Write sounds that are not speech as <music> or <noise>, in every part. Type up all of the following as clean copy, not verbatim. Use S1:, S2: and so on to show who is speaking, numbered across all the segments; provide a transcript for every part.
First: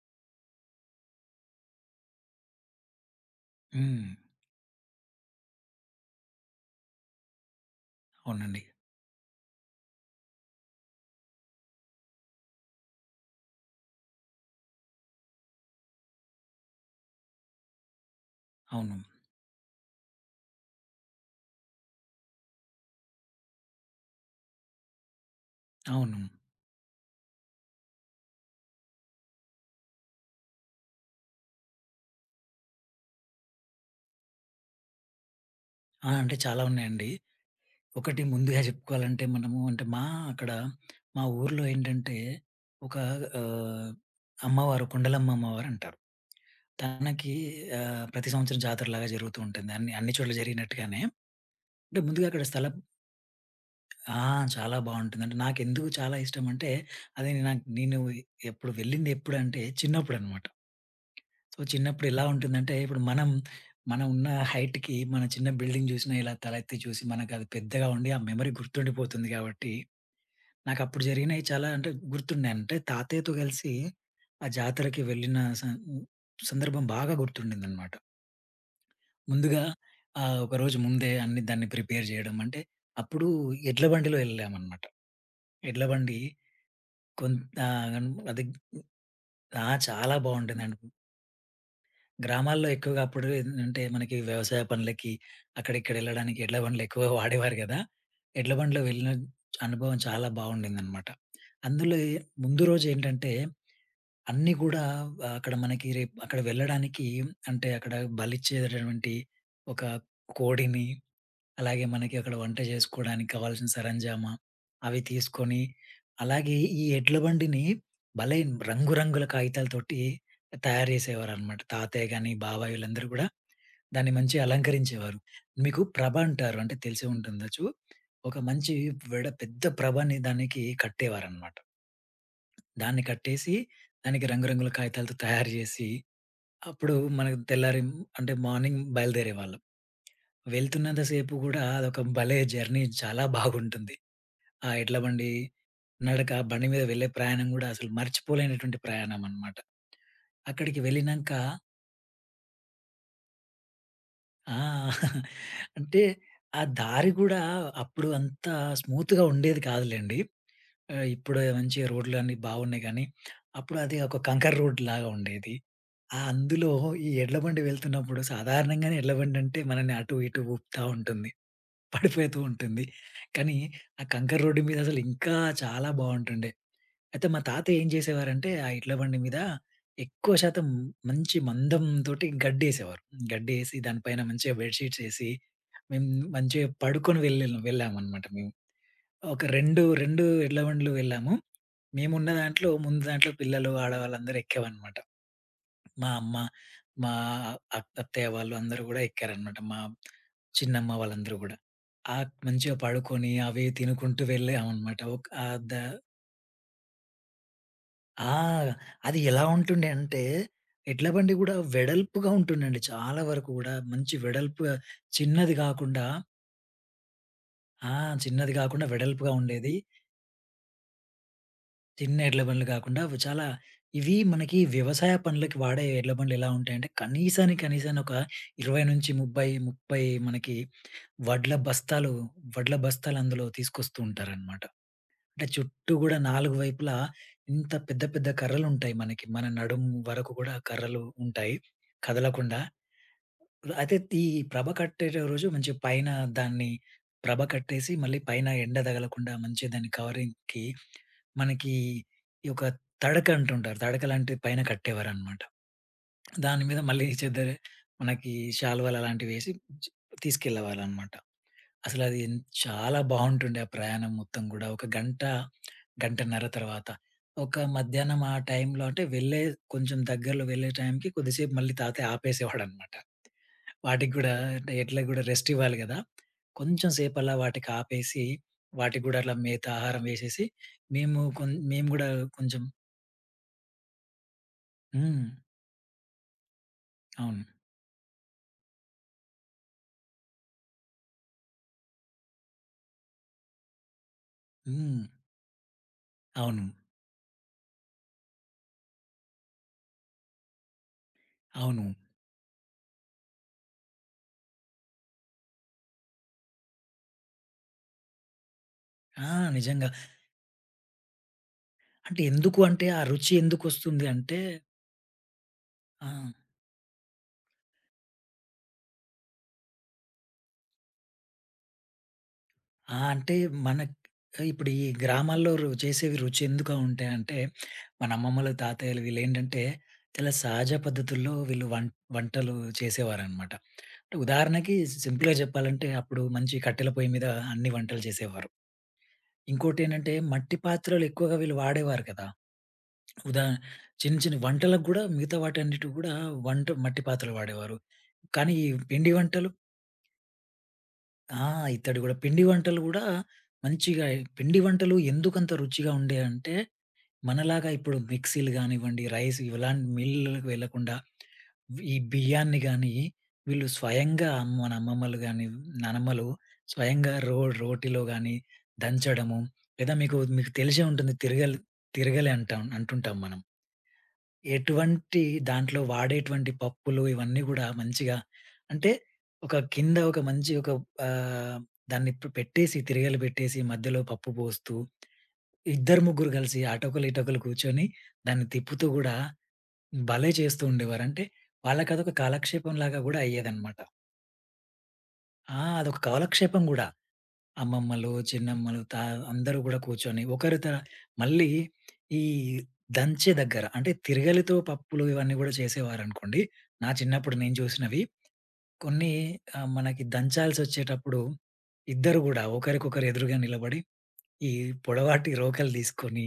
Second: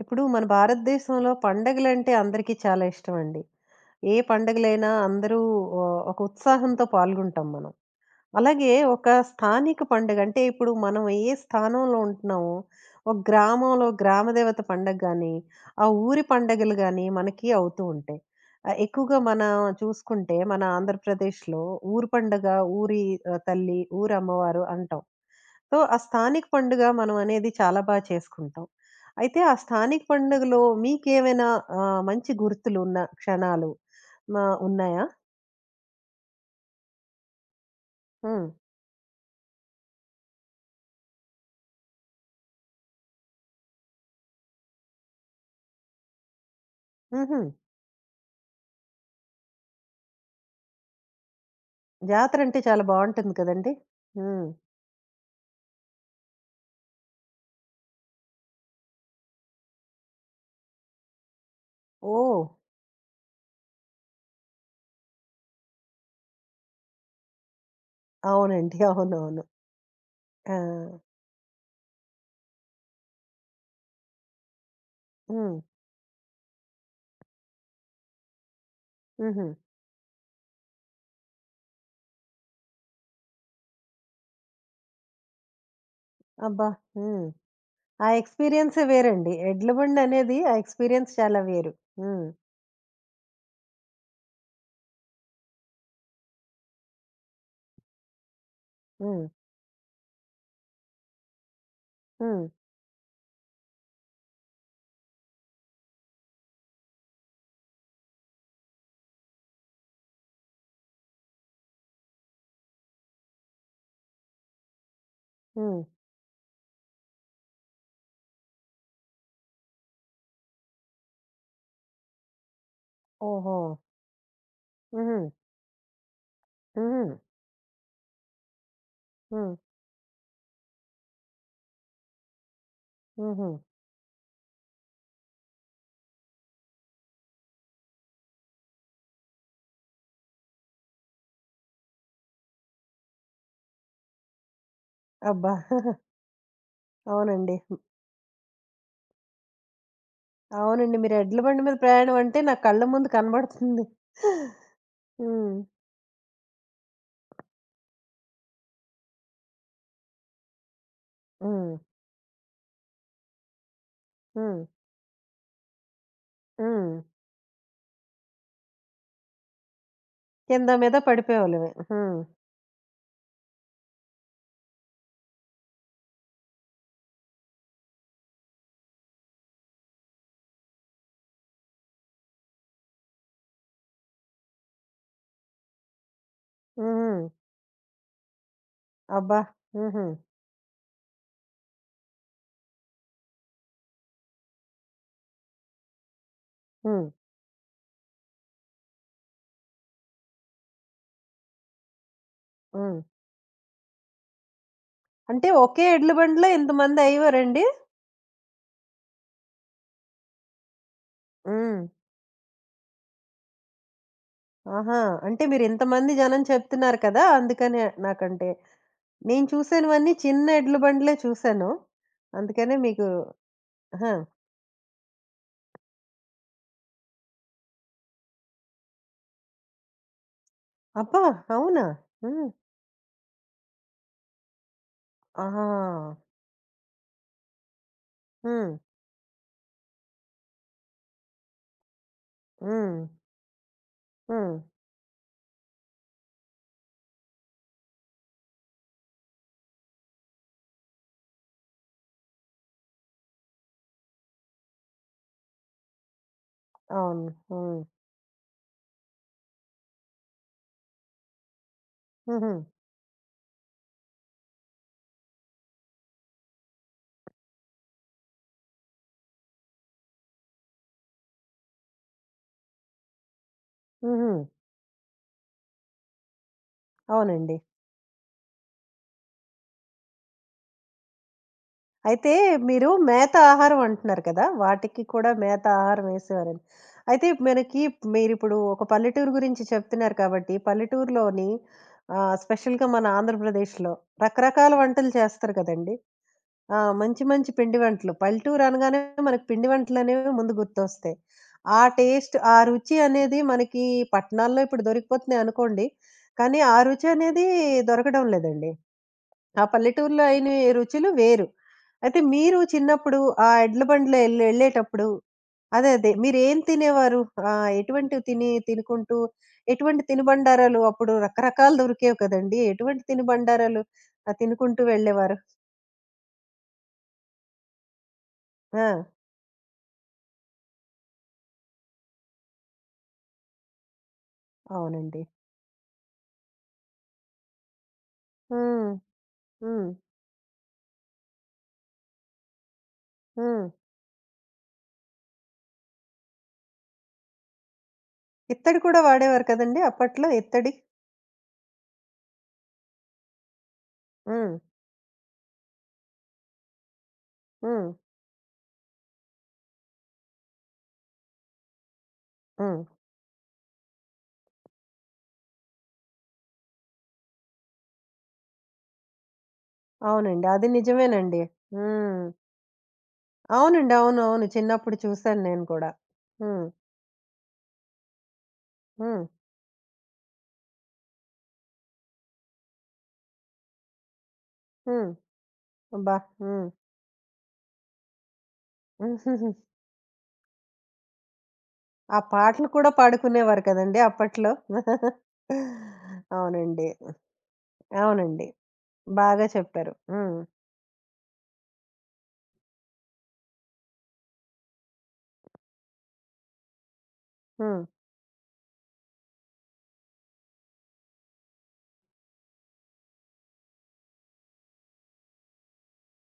S1: ఇప్పుడు మన భారతదేశంలో పండగలంటే అందరికీ చాలా ఇష్టమండి.
S2: హ్మ్.
S1: ఏ పండగలైనా అందరూ ఒక ఉత్సాహంతో పాల్గొంటాం మనం.
S2: అవునండి.
S1: అలాగే ఒక స్థానిక పండుగ అంటే ఇప్పుడు మనం ఏ స్థానంలో ఉంటున్నామో, ఒక గ్రామంలో గ్రామ దేవత పండగ గాని, ఆ ఊరి పండగలు గాని మనకి అవుతూ ఉంటాయి.
S2: అవును.
S1: ఎక్కువగా మనం చూసుకుంటే మన ఆంధ్రప్రదేశ్‌లో ఊరు పండగ, ఊరి తల్లి, ఊరు అమ్మవారు అంటాం. సో, ఆ
S2: అవును.
S1: స్థానిక పండుగ మనం అనేది చాలా చేసుకుంటాం. అయితే ఆ స్థానిక పండుగలో మీకేమైనా మంచి గుర్తులున్న క్షణాలు మా ఉన్నాయా?
S2: ఆ! అంటే చాలా ఉన్నాయండి. ఒకటి
S1: హ్మ్.
S2: ముందుగా చెప్పుకోవాలంటే మనము అంటే అక్కడ మా ఊర్లో ఏంటంటే ఒక ఆహ్, అమ్మవారు కొండలమ్మ అమ్మవారు అంటారు. తనకి
S1: హుహు.
S2: ప్రతి సంవత్సరం జాతరలాగా జరుగుతూ ఉంటుంది. అన్ని అన్ని చోట్ల జరిగినట్టుగానే. అంటే ముందుగా అక్కడ
S1: జాతరంటే
S2: స్థలం
S1: చాలా బావుంటుంది కదండీ!
S2: ఆ!
S1: హ్మ్.
S2: చాలా బావుంటుంది. అంటే నాకెందుకు చాలా ఇష్టం అంటే అది నాకు నేను ఎప్పుడు వెళ్ళింది ఎప్పుడంటే చిన్నప్పుడనమాట. సో, చిన్నప్పుడు ఎలా
S1: ఓహ్!
S2: ఉంటుందంటే, మనం ఉన్న హైట్‌కి మన చిన్న బిల్డింగ్ చూసినా ఇలా తలెత్తి చూసి మనకది పెద్దగా ఉండి, ఆ మెమరీ
S1: అవునండి.
S2: గుర్తుండిపోతుంది
S1: అవునవును.
S2: కాబట్టి,
S1: ఆ!
S2: నాకప్పుడు జరిగినయి చాలా అంటే గుర్తున్నాయి. అంటే తాతయ్యతో కలిసి ఆ జాతరకి వెళ్ళిన
S1: హ్మ్.
S2: స సందర్భం బాగా గుర్తుండిందనమాట.
S1: హుహు.
S2: ముందుగా ఒకరోజు ముందే అన్ని దాన్ని ప్రిపేర్ చేయడం. అంటే అప్పుడు ఎడ్ల బండిలో వెళ్ళామనమాట. ఎడ్ల బండి
S1: అబ్బా! హ్మ్.
S2: కొంత ఆహ్,
S1: ఆ
S2: అది
S1: ఎక్స్‌పీరియన్సే వేరండి.
S2: ఆ!
S1: ఎడ్ల
S2: చాలా
S1: బండనేది ఆ
S2: బావుంటుందండి.
S1: ఎక్స్‌పీరియన్స్ చాలా వేరు. హ్మ్.
S2: గ్రామాల్లో ఎక్కువగా అప్పుడు ఏంటంటే మనకి వ్యవసాయ పనులకి, అక్కడిక్కడ వెళ్ళడానికి ఎడ్ల బండ్లు ఎక్కువగా వాడేవారు గదా! ఎడ్ల బండ్లో వెళ్ళిన
S1: హ్మ్.
S2: అనుభవం చాలా బావుండిందనమాట. అందులో ఏ
S1: హ్మ్.
S2: ముందు రోజేంటంటే అన్నీ గూడా అక్కడ మనకి రేపు అక్కడ వెళ్ళడానికి అంటే అక్కడ బలిచ్చేటటువంటి ఒక కోడిని, అలాగే మనకి అక్కడ వంట చేసుకోవడానికి కావాల్సిన సరంజామా అవి తీసుకొని,
S1: హ్మ్.
S2: అలాగే ఈ ఎడ్ల బండిని భలే రంగురంగుల కాగితాలతోటి తయారు చేసేవారనమాట. తాతయ్య గాని, బాబాయి వీళ్ళందరూ గూడా
S1: ఓహో!
S2: దాన్ని మంచిగా అలంకరించేవారు.
S1: హుహు.
S2: మీకు ప్రభ అంటారు. అంటే
S1: హుహు.
S2: తెలిసే ఉంటుండొచ్చు. ఒక మంచి వెడ
S1: హ్మ్.
S2: పెద్ద ప్రభని దానికి కట్టేవారనమాట. దాన్ని
S1: హుహు.
S2: కట్టేసి దానికి రంగురంగుల కాగితాలతో తయారు జేసి అప్పుడు మనకు తెల్లారి అంటే మార్నింగ్ బయలుదేరేవాళ్ళం. వెళ్తున్నంత సేపు గూడా అదొక భలే జర్నీ చాలా బాగుంటుంది. ఆ ఎడ్ల బండి
S1: అబ్బా! <laughs>
S2: నడక, ఆ బండి మీద వెళ్ళే ప్రయాణం
S1: అవునండి.
S2: గూడా అసలు మర్చిపోలేనటువంటి ప్రయాణం అన్నమాట. అక్కడికి
S1: అవునండి. మీరు
S2: వెళ్ళినంక
S1: ఎడ్ల బండి మీద ప్రయాణం అంటే నా కళ్ళ ముందు కనబడుతుంది.
S2: ఆ! <laughs>
S1: హ్మ్.
S2: అంటే ఆ దారి గూడా అప్పుడు అంత స్మూత్‌గా ఉండేది కాదులెండి. ఇప్పుడు
S1: హ్మ్.
S2: మంచిగా రోడ్లన్నీ బాగున్నాయి గానీ, అప్పుడు అది ఒక కంకర్
S1: హ్మ్.
S2: రోడ్‌లాగా ఉండేది. ఆ అందులో
S1: హ్మ్.
S2: ఈ ఎడ్ల బండి వెళ్తున్నప్పుడు సాధారణంగానే ఎడ్ల బండంటే మనల్ని అటు ఇటు
S1: కింద
S2: ఊపుతా
S1: మీద
S2: ఉంటుంది.
S1: పడిపోయేవాళ్ళమే. హ్మ్.
S2: పడిపోతూ ఉంటుంది. కానీ, ఆ కంకర రోడ్డు మీద అసలు ఇంకా చాలా బావుంటుండే. అయితే మా తాత ఏం జేసేవారంటే, ఆ ఇడ్ల బండి మీద ఎక్కువ శాతం మంచి మందం తోటి గడ్డేసేవారు. గడ్డేసి దానిపైన మంచిగా బెడ్ షీట్స్ ఏసి, మేము మంచిగా పడుకొని
S1: హుహు.
S2: వెళ్ళామనమాట మేము.
S1: అబ్బా!
S2: ఒక 2,
S1: హుహు.
S2: 2 ఇడ్ల బండ్లు వెళ్ళాము. మేమున్న దాంట్లో ముందు దాంట్లో పిల్లలు, ఆడవాళ్ళందరూ ఎక్కామనమాట. మా అమ్మ,
S1: హ్మ్.
S2: మా అత్ అత్తయ్య వాళ్ళు అందరూ గూడా ఎక్కారనమాట. మా చిన్నమ్మ వాళ్ళందరూ గూడా. మంచిగా
S1: హ్మ్.
S2: పడుకొని అవి తినుకుంటూ వెళ్ళామనమాట. ఒక
S1: అంటే
S2: ఆహ్, ద
S1: ఒకే ఎడ్ల బండిలో ఇంతమంది అయ్యేవారండి?
S2: ఆ! అది ఎలా ఉంటుండే అంటే, ఎడ్ల బండి గూడా
S1: హ్మ్.
S2: వెడల్పుగా ఉంటుండండి. చాలా వరకు గూడా మంచి వెడల్పుగా,
S1: ఆహా! అంటే
S2: చిన్నది
S1: మీరు
S2: గాకుండా
S1: ఇంతమంది జనం చెప్తున్నారు కదా! అందుకనే
S2: ఆ!
S1: నాకంటే.
S2: చిన్నది గాకుండా వెడల్పుగా
S1: నేను
S2: ఉండేది.
S1: చూసినవన్నీ చిన్న ఎడ్ల బండిలే చూసాను.
S2: చిన్న ఎడ్ల బండ్లు
S1: అందుకనే
S2: గాకుండా
S1: మీకు
S2: అవి చాలా, ఇవి
S1: ఆ!
S2: మనకి వ్యవసాయ పనులకి వాడే ఎడ్ల బండ్లు ఎలా ఉంటాయంటే కనీసానికి కనీసాన్ని ఒక 20-30, 30 మనకి
S1: అబ్బా!
S2: వడ్ల
S1: అవునా?
S2: బస్తాలు,
S1: హ్మ్.
S2: వడ్ల బస్తాలు అందులో తీసుకొస్తూ ఉంటారనమాట. అంటే
S1: ఆహా!
S2: చుట్టూ గూడా నాలుగు వైపులా ఇంత పెద్ద పెద్ద
S1: హ్మ్.
S2: కర్రలుంటాయి మనకి. మన నడుము వరకు గూడా కర్రలు ఉంటాయి కదలకుండా.
S1: హ్మ్.
S2: అయితే ఈ
S1: హ్మ్.
S2: ప్రభ కట్టే రోజు మంచి పైన దాన్ని ప్రభ కట్టేసి, మళ్ళీ పైన ఎండ తగలకుండా మంచిగా దాన్ని కవరింగ్‌కి మనకి ఈ ఒక తడక అంటుంటారు. తడక లాంటిది పైన కట్టేవారనమాట. దాని మీద మళ్ళీ
S1: అవును. హ్మ్.
S2: మనకి శాలువాలు అలాంటివేసి చ్ తీసుకెళ్ళేవాళ్ళనమాట. అసలది ఎన్
S1: హుహు.
S2: చాలా బావుంటుండే ఆ ప్రయాణం మొత్తం గూడా. ఒక గంట, గంటన్నర తర్వాత. ఒక మధ్యాహ్నం ఆ టైంలో అంటే వెళ్ళే కొంచెం దగ్గరలో వెళ్ళే టైంకి కొద్దిసేపు మళ్ళీ తాతయ్య ఆపేసేవాడనమాట. వాటికి గూడా
S1: హుహు.
S2: అంటే ఎడ్లకు గూడా రెస్ట్ ఇవ్వాలి గదా! కొంచెం సేపలా
S1: అవునండి.
S2: వాటికి ఆపేసి, వాటికి గూడా అట్లా మేత ఆహారం వేసేసి, మేము గూడా
S1: అయితే
S2: కొంచెం
S1: మీరు మేత ఆహారం అంటున్నారు కదా! వాటికి
S2: హ్మ్.
S1: కూడా మేత ఆహారం వేసేవారని. అయితే
S2: అవును.
S1: మనకి మీరిప్పుడు ఒక పల్లెటూరు గురించి చెప్తున్నారు కాబట్టి, పల్లెటూరులోని స్పెషల్‌గా మన ఆంధ్రప్రదేశ్‌లో రకరకాల
S2: హ్మ్.
S1: వంటలు చేస్తారు కదండీ!
S2: అవును.
S1: ఆ! మంచి మంచి పిండి వంటలు. పల్లెటూరు అనగానే మనకు పిండి వంటలనేవి ముందు గుర్తొస్తాయి. ఆ
S2: అవును.
S1: టేస్ట్, ఆ రుచి అనేది మనకి పట్టణాల్లో ఇప్పుడు దొరికిపోతున్నాయి అనుకోండి. కానీ ఆ రుచి అనేది దొరకడం లేదండి.
S2: ఆ!
S1: ఆ
S2: నిజంగా.
S1: పల్లెటూరులో అయిన రుచులు వేరు. అయితే
S2: అంటే
S1: మీరు
S2: ఎందుకు అంటే ఆ
S1: చిన్నప్పుడు
S2: రుచి
S1: ఆ ఎడ్ల
S2: ఎందుకొస్తుంది
S1: బండిలో
S2: అంటే
S1: ఎళ్ళేటప్పుడు అదే.
S2: ఆ!
S1: అదే. మీరేం తినేవారు? ఎటువంటివి తినుకుంటూ ఎటువంటి తినుబండారాలు అప్పుడు రకరకాలు దొరికేవి కదండీ!
S2: ఆ!
S1: ఎటువంటి
S2: అంటే
S1: తినుబండారాలు
S2: మనక్ ఇప్పుడు
S1: తినుకుంటూ
S2: ఈ
S1: వెళ్ళేవారు?
S2: గ్రామాల్లో రు చేసేవి రుచి ఎందుకు ఉంటాయంటే, మన అమ్మమ్మలు,
S1: ఆ!
S2: తాతయ్యలు వీళ్ళేంటంటే చాలా సహజ పద్ధతుల్లో వీళ్ళు వం వంటలు చేసేవారనమాట. ఉదాహరణకి
S1: అవునండి.
S2: సింపుల్‌గా చెప్పాలంటే అప్పుడు మంచి కట్టెల పొయ్యి మీద అన్ని వంటలు చేసేవారు.
S1: హ్మ్. హ్మ్.
S2: ఇంకోటేంటంటే మట్టి పాత్రలు ఎక్కువగా వీళ్ళు వాడేవారు కదా! ఉదా
S1: హ్మ్.
S2: చిన్న చిన్న వంటలకు గూడా మిగతా వాటన్నిటికి గూడా వంట మట్టి పాత్రలు వాడేవారు. కానీ ఈ
S1: ఇత్తడి కూడా
S2: పిండి
S1: వాడేవారు
S2: వంటలు
S1: కదండీ అప్పట్లో ఇత్తడి?
S2: ఆ! ఇత్తడి గూడా. మంచిగా
S1: హ్మ్.
S2: పిండి వంటలు ఎందుకంత రుచిగా ఉండేయంటే మనలాగా
S1: హ్మ్.
S2: ఇప్పుడు మిక్సీలు గానివ్వండి, రైస్ ఇలాంటి మిల్లులకు వెళ్ళకుండా ఈ బియ్యాన్ని
S1: హ్మ్.
S2: గాని వీళ్ళు స్వయంగా, మన అమ్మమ్మలు గాని, నానమ్మలు స్వయంగా రోటిలో గాని దంచడము, లేదా మీకు
S1: అవునండి.
S2: మీకు
S1: అది
S2: తెలిసే ఉంటుంది
S1: నిజమేనండి.
S2: తిరగలి,
S1: హ్మ్.
S2: తిరగలి అంటుంటాం మనం.
S1: అవునండి. అవునవును. చిన్నప్పుడు
S2: ఎటువంటి
S1: చూసాను నేను
S2: దాంట్లో
S1: కూడా.
S2: వాడేటువంటి
S1: హ్మ్.
S2: పప్పులు ఇవన్నీ గూడా మంచిగా అంటే
S1: హ్మ్.
S2: ఒక కింద ఒక మంచి ఆహ్, దాన్ని పె పెట్టేసి, తిరగలి పెట్టేసి, మధ్యలో పప్పు పోస్తూ
S1: హ్మ్.
S2: ఇద్దరు,
S1: అబ్బా!
S2: ముగ్గురు కలిసి
S1: హ్మ్.
S2: అటొకలు, ఇటొకలు కూర్చొని దాన్ని తిప్పుతూ గూడా భలే చేస్తూ ఉండేవారు. అంటే వాళ్ళకదొక
S1: ఆ పాటలు కూడా
S2: కాలక్షేపంలాగా గూడా
S1: పాడుకునేవారు
S2: అయ్యేదనమాట.
S1: కదండీ అప్పట్లో.
S2: ఆ! అదొక కాలక్షేపం గూడా.
S1: అవునండి.
S2: అమ్మమ్మలు,
S1: అవునండి.
S2: చిన్నమ్మలు తా
S1: బాగా
S2: అందరూ గూడా
S1: చెప్పారు.
S2: కూర్చొని
S1: హ్మ్.
S2: ఒకరి త మళ్ళీ ఈ దంచె దగ్గర అంటే తిరగలితో పప్పులు ఇవన్నీ గూడా చేసేవారనుకోండి. నా చిన్నప్పుడు నేను
S1: హ్మ్.
S2: చూసినవి కొన్ని, మనకి దంచాల్సొచ్చేటప్పుడు ఇద్దరు గూడా ఒకరికొకరు ఎదురుగా నిలబడి ఈ పొడవాటి రోకలు తీసుకొని,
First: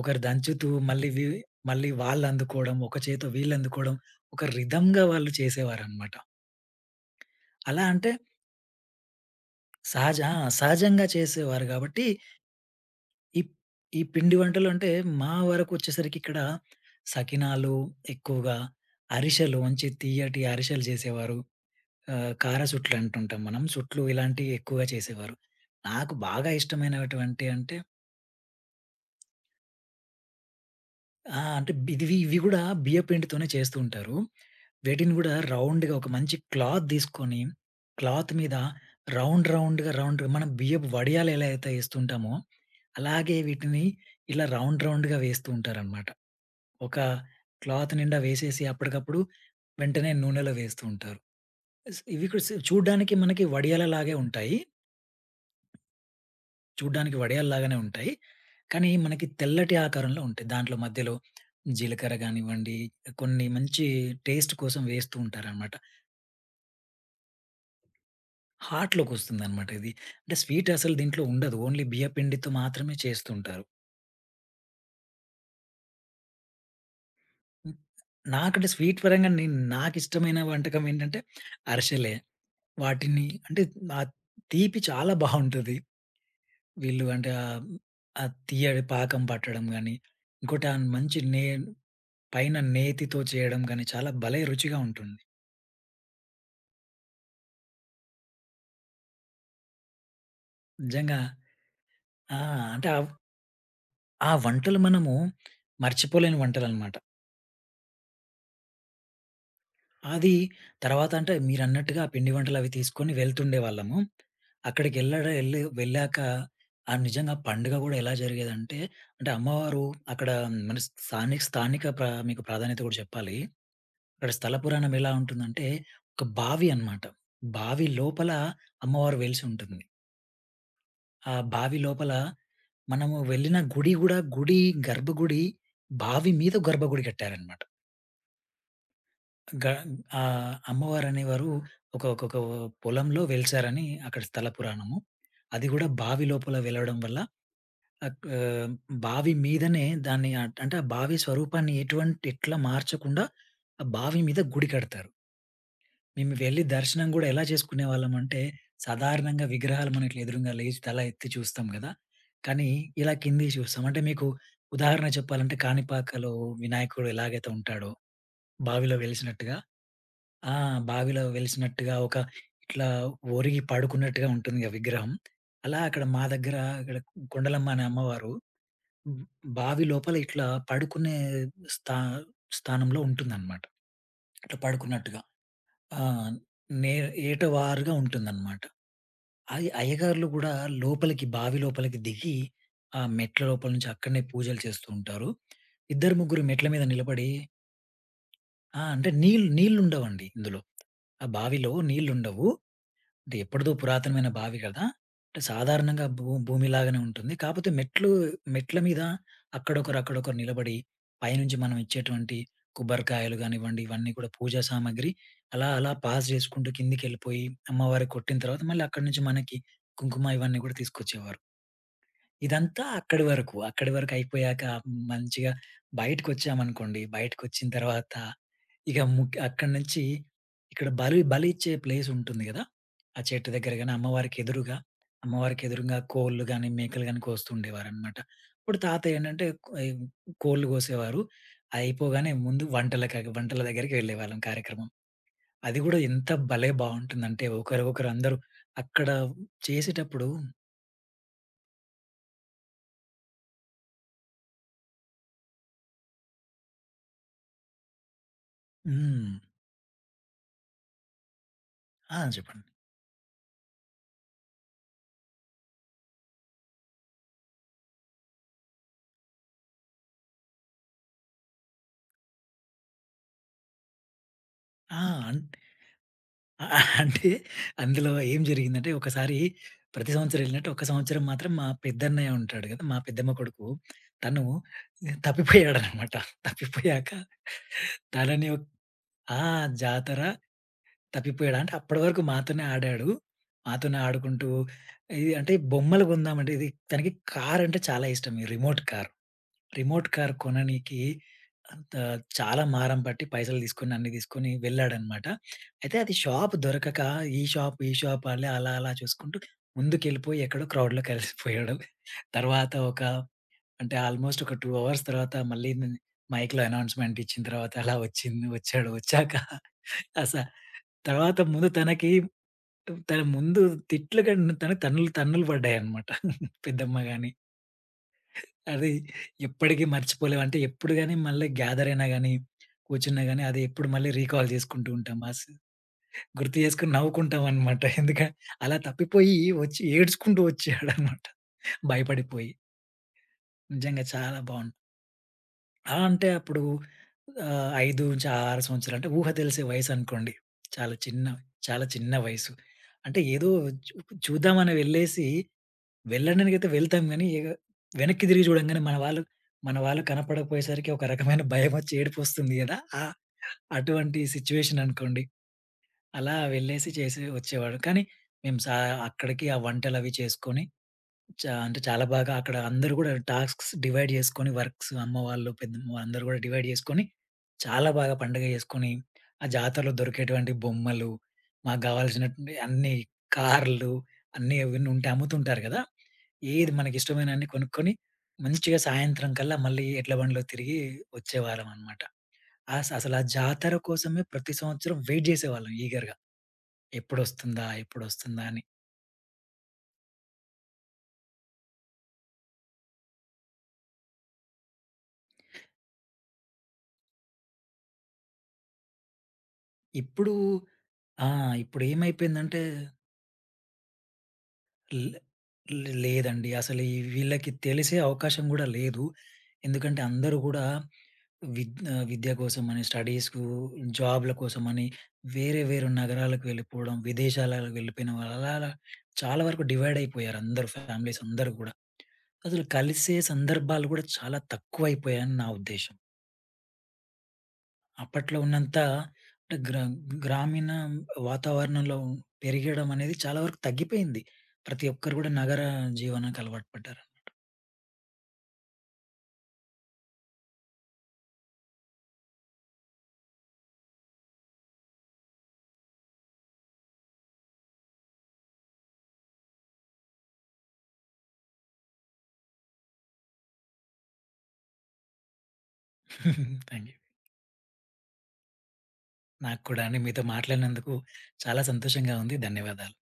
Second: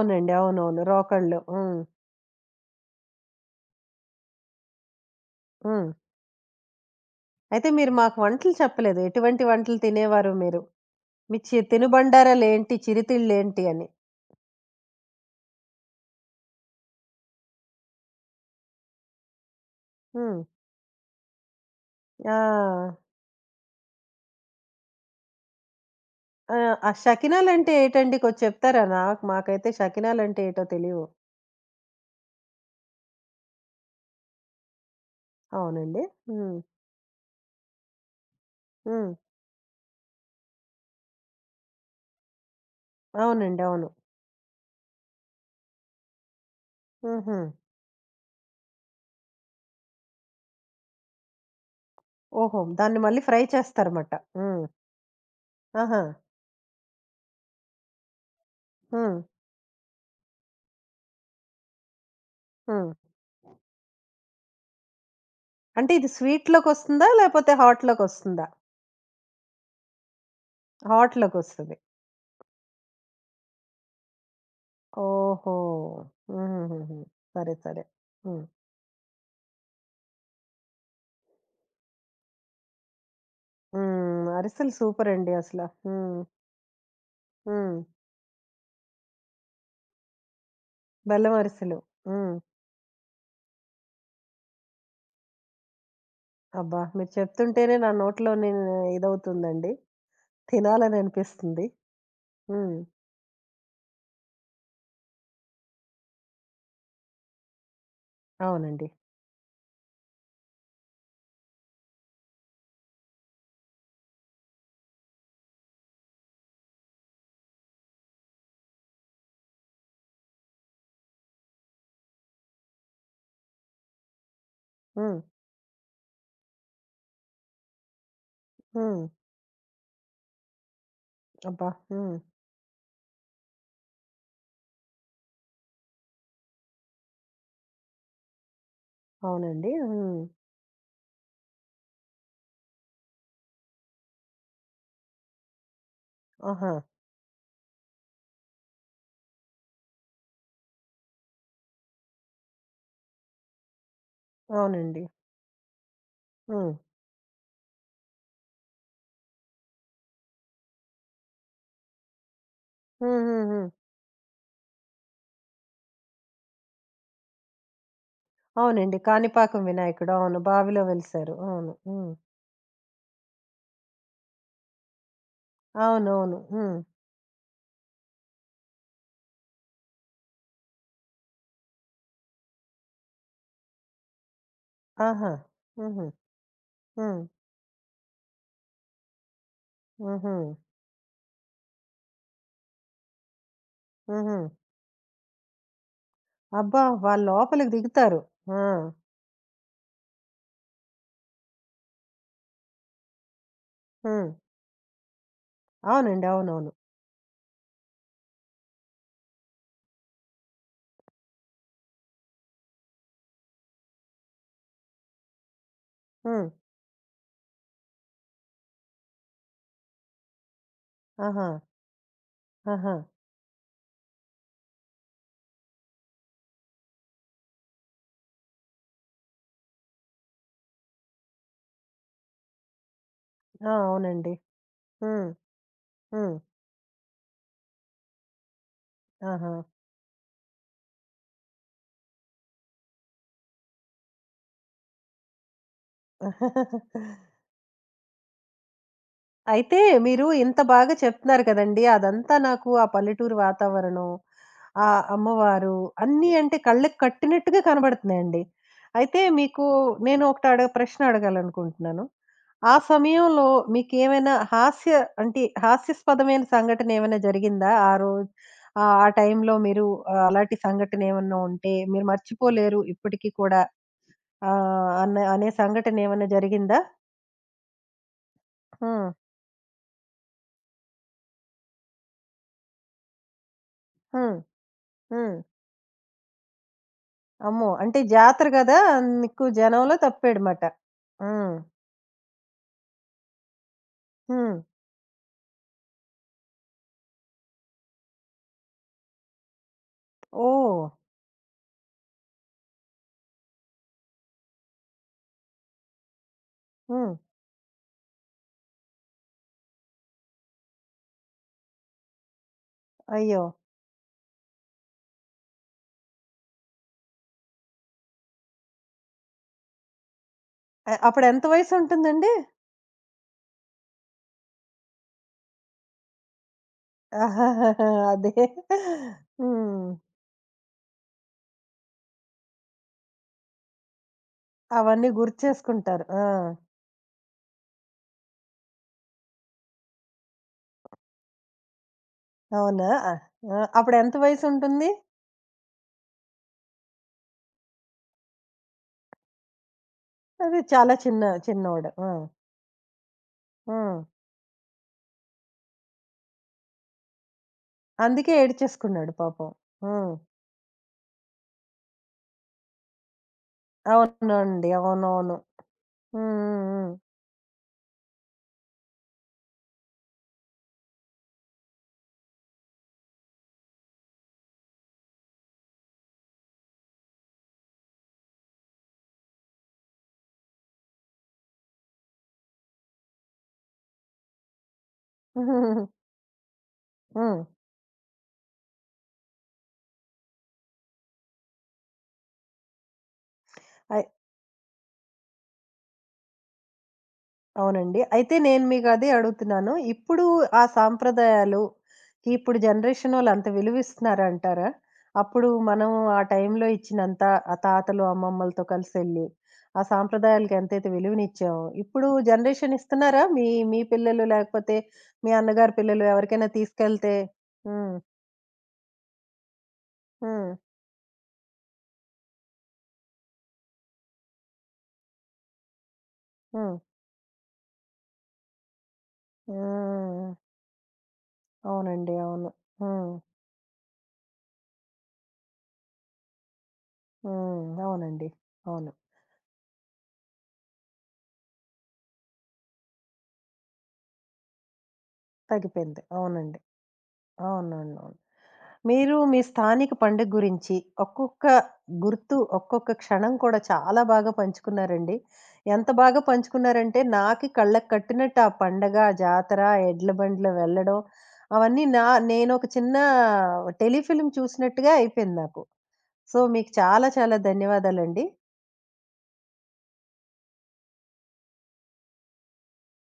S2: ఒకరు దంచుతూ
S1: అవునవును.
S2: మళ్ళీ ఇవి
S1: రోకళ్ళు. హ్మ్.
S2: మళ్ళీ వాళ్ళందుకోవడం, ఒక చేత్తో వీళ్ళందుకోవడం, ఒక రిథమ్‌గా వాళ్ళు
S1: హ్మ్.
S2: చేసేవారనమాట.
S1: అయితే
S2: అలా
S1: మీరు
S2: అంటే
S1: మాకు వంటలు చెప్పలేదు. ఎటువంటి వంటలు
S2: సహజ
S1: తినేవారు
S2: ఆ!
S1: మీరు?
S2: సహజంగా
S1: మీ
S2: చేసేవారు కాబట్టి,
S1: తినుబండారాలేంటి?
S2: ఈ
S1: చిరుతిళ్ళేంటి అని?
S2: ఈ పిండి వంటలు అంటే మా వరకొచ్చేసరికి ఇక్కడ సకినాలు ఎక్కువగా, అరిసెలు మంచి తియ్యటి
S1: హ్మ్.
S2: అరిసెలు చేసేవారు. కార
S1: ఆ!
S2: సుట్లు అంటుంటాం మనం. సుట్లు ఇలాంటివి ఎక్కువగా చేసేవారు. నాకు బాగా
S1: ఆ! ఆ
S2: ఇష్టమైనటువంటి
S1: షకినాలంటే
S2: అంటే
S1: ఏటండి? కొంచెం చెప్తారా? మాకైతే షకినాలంటే ఏటో తెలీవు.
S2: ఆ! అంటే ఇవి గూడా బియ్య పిండితోనే చేస్తూ ఉంటారు. వీటిని గూడా రౌండ్‌గా
S1: అవునండి.
S2: ఒక మంచి
S1: హ్మ్.
S2: క్లాత్ తీసుకొని, క్లాత్ మీద
S1: హ్మ్.
S2: రౌండ్‌గా మనం బియ్యపు వడియాలు ఎలా అయితే ఏస్తుంటామో, అలాగే
S1: అవునండి.
S2: వీటిని
S1: అవును.
S2: ఇలా రౌండ్ రౌండ్‌గా వేస్తూ ఉంటారనమాట. ఒక
S1: హుహు.
S2: క్లాత్ నిండా వేసేసి అప్పటికప్పుడు వెంటనే నూనెలో వేస్తూ ఉంటారు. ఇవి కూడా
S1: ఓహో! దాన్ని
S2: చూడ్డానికి
S1: మళ్ళీ ఫ్రై
S2: మనకి
S1: చేస్తారమాట.
S2: వడియాలలాగే ఉంటాయి.
S1: హ్మ్. ఆహా!
S2: చూడ్డానికి వడియాల్లాగానే ఉంటాయి. కానీ
S1: హ్మ్.
S2: మనకి తెల్లటి ఆకారంలో ఉంటాయి. దాంట్లో మధ్యలో జీలకర్ర గానివ్వండి,
S1: హ్మ్.
S2: కొన్ని మంచి టేస్ట్ కోసం వేస్తూ ఉంటారనమాట.
S1: అంటే ఇది స్వీట్‌లోకొస్తుందా? లేపోతే హాట్‌లోకొస్తుందా?
S2: హాట్‌లోకొస్తుందనమాట ఇది. అంటే స్వీట్ అసలు దీంట్లో ఉండదు.
S1: హాట్‌లోకొస్తది.
S2: ఓన్లీ బియ్య పిండితో మాత్రమే చేస్తుంటారు.
S1: ఓహో! హుహుహుహు. సరే.
S2: హ్మ్.
S1: సరే. హ్మ్.
S2: నాకంటే స్వీట్ పరంగా నాకిష్టమైన వంటకం ఏంటంటే అరిసెలే. వాటిని అంటే ఆ
S1: హ్మ్. అరిసెలు
S2: తీపి చాలా
S1: సూపరండి అసల.
S2: బావుంటది.
S1: హ్మ్.
S2: వీళ్ళు అంటే
S1: హ్మ్.
S2: ఆ తీయటి పాకం పట్టడం గాని, ఇంకోటి ఆ మంచి
S1: బెల్లం
S2: నే
S1: అరిసెలు. హ్మ్.
S2: పైన నేతితో చేయడం గాని, చాలా భలే రుచిగా ఉంటుంది.
S1: అబ్బా! మీరు చెప్తుంటేనే నా నోట్లో నేను ఇదవుతుందండి.
S2: నిజంగా
S1: తినాలననిపిస్తుంది.
S2: ఆ!
S1: హ్మ్.
S2: అంటే ఆవ్ ఆ వంటలు మనము మర్చిపోలేని వంటలనమాట.
S1: అవునండి.
S2: అది తర్వాత అంటే మీరన్నట్టుగా పిండి వంటలవి తీసుకొని వెళ్తుండేవాళ్ళము. అక్కడికెళ్ళడ ఎళ్ళి వెళ్ళాక, నిజంగా పండుగ గూడా ఎలా జరిగేదంటే, అంటే అమ్మవారు అక్కడ మన స్థానిక స్థానిక ప్రా మీకు ప్రాధాన్యత గూడా చెప్పాలి. అక్కడ స్థల పురాణం ఎలా
S1: హ్మ్.
S2: ఉంటుందంటే, ఒక బావి అనమాట. బావి లోపల
S1: హ్మ్.
S2: అమ్మవారు వెలిసి ఉంటుంది. ఆ
S1: అబ్బా!
S2: బావి లోపల
S1: హ్మ్.
S2: మనము వెళ్ళిన గుడి గూడా, గుడి గర్భగుడి బావి మీద గర్భగుడి కట్టారనమాట. గ
S1: అవునండి. హ్మ్.
S2: అమ్మవారనేవారు ఒక ఒకొక పొలంలో వెలిసారని అక్కడ స్థల పురాణము. అది గూడా బావి లోపల
S1: ఆహా!
S2: వెలవడం వల్ల అక్ ఆహ్, బావి మీదనే దాన్ని అంటే ఆ బావి స్వరూపాన్ని ఎట్లా మార్చకుండా ఆ బావి మీద గుడి
S1: అవునండి.
S2: కడతారు. మేము వెళ్లి
S1: హ్మ్.
S2: దర్శనం గూడా ఎలా చేసుకునేవాళ్ళమంటే, సాధారణంగా విగ్రహాలు మనం ఇట్లా ఎదురుంగా లేచి తల ఎత్తి చూస్తాం గదా! కానీ ఇలా
S1: హ్మ్. హ్మ్.
S2: కిందికి
S1: హ్మ్.
S2: చూస్తాం. అంటే మీకు ఉదాహరణ చెప్పాలంటే కాణిపాకలో వినాయకుడు ఎలాగైతే ఉంటాడో, బావిలో
S1: అవునండి.
S2: వెలిసినట్టుగా,
S1: కాణిపాకం వినాయకుడు. అవును.
S2: ఆ!
S1: బావిలో
S2: బావిలో
S1: వెలిసారు. అవును.
S2: వెలిసినట్టుగా
S1: హ్మ్.
S2: ఒక ఇట్లా ఒరిగి పడుకున్నట్టుగా ఉంటుందిగా విగ్రహం. అలా అక్కడ మా
S1: అవునవును.
S2: దగ్గర
S1: హ్మ్.
S2: ఇక్కడ కొండలమ్మ అనే అమ్మవారు హ్మ్, బావి లోపల ఇట్లా పడుకునే స్థా స్థానంలో ఉంటుందన్నమాట. ఇట్లా పడుకున్నట్టుగా.
S1: ఆహా!
S2: ఆ!
S1: హుహు.
S2: నే
S1: హ్మ్.
S2: ఏటవారుగా ఉంటుందన్నమాట. అయ్యగార్లు
S1: హుహు.
S2: గూడా బావి లోపలికి దిగి, ఆ మెట్ల లోపల నుంచి అక్కడనే
S1: హుహు.
S2: పూజలు చేస్తూ ఉంటారు. ఇద్దరు, ముగ్గురు మెట్ల మీద
S1: అబ్బా! వాళ్ళు
S2: నిలబడి,
S1: లోపలికి దిగుతారు. ఆ!
S2: ఆ! అంటే నీళ్ళుండవండి ఇందులో. ఆ బావిలో నీళ్ళుండవు. అంటే ఎప్పటిదో పురాతనమైన
S1: హ్మ్.
S2: బావి కదా! అంటే సాధారణంగా
S1: అవునండి. అవునవును.
S2: భూమిలాగానే ఉంటుంది. కాపోతే మెట్ల మీద అక్కడొకరు, అక్కడొకరు నిలబడి పైనుంచి మనం ఇచ్చేటువంటి కొబ్బరికాయలు గానివ్వండి, ఇవన్నీ కూడా పూజా సామాగ్రి, అలా పాస్
S1: హ్మ్.
S2: చేసుకుంటూ కిందికెళ్ళిపోయి అమ్మవారికి కొట్టిన తర్వాత మళ్ళీ అక్కడి నుంచి మనకి కుంకుమ ఇవన్నీ కూడా తీసుకొచ్చేవారు.
S1: ఆహా!
S2: ఇదంతా
S1: ఆహా!
S2: అక్కడి వరకు. అక్కడి వరకు అయిపోయాక మంచిగా బయటకొచ్చామనుకోండి, బయటకొచ్చిన తర్వాత ఇక ముక్ అక్కడి నుంచి ఇక్కడ బలి బలి ఇచ్చే ప్లేస్ ఉంటుంది కదా! ఆ చెట్టు
S1: ఆ!
S2: దగ్గర గాని,
S1: అవునండి.
S2: అమ్మవారికి ఎదురుగా,
S1: హ్మ్.
S2: అమ్మవారికి ఎదురుగా
S1: హ్మ్.
S2: కోళ్ళు గాని, మేకలు గాని కోస్తుండేవారనమాట. ఇప్పుడు తాతయ్య ఏంటంటే
S1: ఆహా!
S2: కొ ఈ కోళ్ళు కోసేవారు. అయిపోగానే ముందు వంటల దగ్గరికి వెళ్ళేవాళ్ళం కార్యక్రమం. అది కూడా ఎంత భలే
S1: <laughs>
S2: బావుంటుందంటే ఒకరికొకరు అందరూ అక్కడ
S1: అయితే మీరు
S2: చేసేటప్పుడు
S1: ఇంత బాగా చెప్తున్నారు కదండీ! అదంతా నాకు ఆ పల్లెటూరు వాతావరణం, ఆ అమ్మవారు అన్నీ అంటే కళ్ళకి కట్టినట్టుగా కనబడుతున్నాయండి. అయితే
S2: హ్మ్.
S1: మీకు నేను ఒకటి ప్రశ్న అడగాలనుకుంటున్నాను.
S2: ఆ! చెప్పండి.
S1: ఆ సమయంలో మీకేమైనా అంటే హాస్యాస్పదమైన సంఘటన ఏమైనా జరిగిందా? ఆ రోజు ఆ టైంలో మీరు అలాంటి సంఘటన ఏమన్నా ఉంటే మీరు మర్చిపోలేరు ఇప్పటికి కూడా
S2: ఆ! అన్
S1: అనే సంఘటన ఏమన్నా
S2: ఆ!
S1: జరిగిందా?
S2: అంటే అందులో ఏం జరిగిందంటే
S1: హ్మ్.
S2: ఒకసారి, ప్రతి సంవత్సరం ఎళ్ళినట్టు ఒక సంవత్సరం మాత్రం మా పెద్దన్నయ్య ఉంటాడు గదా! మా పెద్దమ్మ కొడుకు.
S1: హ్మ్.
S2: తను
S1: హ్మ్.
S2: తప్పిపోయాడనమాట. తప్పిపోయాక
S1: అమ్మో! అంటే
S2: తనని
S1: జాతర
S2: ఒక్
S1: గదా!
S2: ఆ!
S1: ఎక్కువ జనంలో
S2: జాతర
S1: తప్పాడమాట. హ్మ్.
S2: తప్పిపోయాడు. అంటే అప్పటి వరకు మాతోనే ఆడాడు. మాతోనే ఆడుకుంటూ
S1: హ్మ్.
S2: ఇది అంటే బొమ్మలు కొందామంటే ఇది, తనకి కారంటే చాలా ఇష్టం. ఈ remote car. Remote car
S1: oh!
S2: కొననీకి అంత చాలా మారం పట్టి పైసలు తీసుకొని, అన్నీ తీసుకొని వెళ్ళాడనమాట. అయితే అది షాప్ దొరకక
S1: హ్మ్.
S2: ఈ షాప్ అలా చూసుకుంటూ ముందుకెళ్ళిపోయి ఎక్కడో క్రౌడ్‌లో కలిసిపోయాడు. తర్వాత ఒక
S1: అయ్యో!
S2: అంటే ఆల్‌మోస్ట్ ఒక 2 అవర్స్ తర్వాత మళ్ళీ మైక్‌లో అనౌన్స్‌మెంట్ ఇచ్చిన తర్వాత అలా వచ్చాడు. వచ్చాక అస
S1: అప్పుడు
S2: తర్వాత
S1: ఎంత
S2: ముందు తనకి
S1: వయసుంటుందండి?
S2: తన ముందు తిట్లు కంటే తనకి తన్నులు పడ్డాయన్నమాట. పెద్దమ్మ గాని,
S1: ఆహాహాహా! <laughs> అదే.
S2: అది ఎప్పటికి
S1: హ్మ్.
S2: మర్చిపోలేమంటే ఎప్పుడు గాని మళ్ళీ గ్యాదర్ అయినా గాని, కూర్చున్నా గాని అది ఎప్పుడు మళ్ళీ రీకాల్ చేసుకుంటూ
S1: అవన్నీ
S2: ఉంటాం. ఆ
S1: గుర్తు
S2: స్
S1: చేసుకుంటారు. ఆ!
S2: గుర్తు చేసుకొని నవ్వుకుంటామనమాట. అలా తప్పిపోయి వచ్చి ఏడ్చుకుంటూ వచ్చాడనమాట. భయపడిపోయి.
S1: అవునా? ఆ! ఆ! అప్పుడు
S2: నిజంగా
S1: ఎంత
S2: చాలా బావుంది.
S1: వయసుంటుంది?
S2: అలా అంటే అప్పుడు 5-6 సంవత్సరాలు అంటే ఊహ తెలిసే వయసనుకోండి.
S1: అది చాలా
S2: చాలా చిన్న,
S1: చిన్న
S2: చాలా
S1: చిన్నోడు. ఆ!
S2: చిన్న వయసు. అంటే ఏదో చూ
S1: హ్మ్.
S2: చూద్దామని వెళ్ళడానికైతే వెళ్తాం గానీ, వెనక్కి
S1: అందుకే
S2: తిరిగి చూడంగానే
S1: ఏడ్చేసుకున్నాడు పాపం.
S2: మన వాళ్ళు
S1: హ్మ్.
S2: కనపడకపోయేసరికి ఒక రకమైన <laughs> భయమొచ్చి ఏడుపొస్తుంది గదా! అటువంటి
S1: అవునండి.
S2: సిట్యుయేషన్ అనుకోండి.
S1: అవునవును.
S2: అలా వెళ్ళేసి
S1: హ్మ్.
S2: చేసి వచ్చేవాడు. కానీ మేము సా అక్కడికి ఆ వంటలవి చేసుకొని చా అంటే చాలా బాగా అక్కడ అందరూ గూడా టాస్క్స్ డివైడ్ జేసుకొని వర్క్స్ అమ్మ వాళ్ళు, పెద్దమ్మ వాళ్ళు అందరూ గూడా డివైడ్ జేసుకొని చాలా బాగా పండగ చేసుకొని, ఆ జాతరలో దొరికేటువంటి బొమ్మలు, మాకు గావాల్సినటువంటి అన్ని కార్లు అన్నీ అవన్నీ ఉంటే
S1: హ్మ్.
S2: అమ్ముతుంటారు కదా!
S1: హ్మ్. <laughs>
S2: ఏది
S1: హ్మ్.
S2: మనకిష్టమైన
S1: హ్మ్.
S2: అన్ని కొనుక్కొని, మంచిగా సాయంత్రం కల్లా మళ్ళీ ఎడ్ల బండిలో తిరిగి వచ్చేవాళ్ళమనమాట. అసలా జాతర
S1: అయ్
S2: కోసమే ప్రతి సంవత్సరం వెయిట్ జేసేవాళ్ళం ఈగర్‌గా. ఎప్పుడొస్తుందా?
S1: అవునండి. అయితే
S2: ఎప్పుడొస్తుందా? అని.
S1: నేను మీకదే అడుగుతున్నాను. ఇప్పుడు ఆ సాంప్రదాయాలు, ఇప్పుడు జనరేషనోళ్ళంత విలువిస్తున్నారా అంటారా? అప్పుడు మనం ఆ టైంలో ఇచ్చినంత ఆ తాతలు, అమ్మమ్మలతో కలిసెళ్లి, ఆ
S2: ఇప్పుడు
S1: సాంప్రదాయాలకి ఎంతైతే
S2: ఆ!
S1: విలువనిచ్చామో, ఇప్పుడు
S2: ఇప్పుడేమైపోయిందంటే
S1: జనరేషన్ ఇస్తున్నారా? మీ మీ పిల్లలు లేకపోతే
S2: లే
S1: మీ అన్నగారి
S2: లే
S1: పిల్లలు
S2: లేదండి.
S1: ఎవరికైనా
S2: అసలు ఈ
S1: తీసుకెళ్తే?
S2: వీళ్ళకి
S1: హ్మ్.
S2: తెలిసే అవకాశం గూడా లేదు. ఎందుకంటే అందరూ
S1: హ్మ్.
S2: గూడా విద్య కోసమని, స్టడీస్‌కు, జాబ్‌ల కోసమని వేరే వేరే నగరాలకు
S1: హ్మ్.
S2: వెళ్ళిపోవడం, విదేశాలకు వెళ్ళిపోయిన వాళ్ళు అలా అలా చాలా వరకు డివైడ్
S1: హ్మ్.
S2: అయిపోయారు అందరూ ఫ్యామిలీస్ అందరూ గూడా.
S1: అవునండి. అవును.
S2: అసలు
S1: హ్మ్.
S2: కలిసే సందర్భాలు గూడా చాలా తక్కువైపోయాయని నా ఉద్దేశ్యం.
S1: హ్మ్. అవునండి.
S2: అప్పట్లో ఉన్నంత
S1: అవును.
S2: అంటే గ్ర గ్రామీణ వాతావరణంలో పెరిగడం అనేది చాలా వరకు తగ్గిపోయింది. ప్రతి ఒక్కరు గూడా నగర
S1: తగ్గిపోయింది.
S2: జీవనానికి
S1: అవునండి.
S2: అలవాటు పడ్డారు.
S1: అవునవునవును. మీరు మీ స్థానిక పండుగ గురించి ఒక్కొక్క గుర్తు, ఒక్కొక్క క్షణం కూడా చాలా బాగా పంచుకున్నారండి. ఎంత బాగా పంచుకున్నారంటే నాకి కళ్ళకి కట్టినట్టు ఆ పండగ, ఆ జాతర, ఆ ఎడ్ల బండిలో వెళ్ళడం అవన్నీ నేనొక చిన్న టెలిఫిల్మ్ చూసినట్టుగా అయిపోయింది నాకు. సో,
S2: <laughs>
S1: మీకు
S2: థాంక్ యూ.
S1: చాలా చాలా ధన్యవాదాలండి.
S2: నాకు కూడా అండి మీతో మాట్లాడినందుకు చాలా సంతోషంగా ఉంది. ధన్యవాదాలు.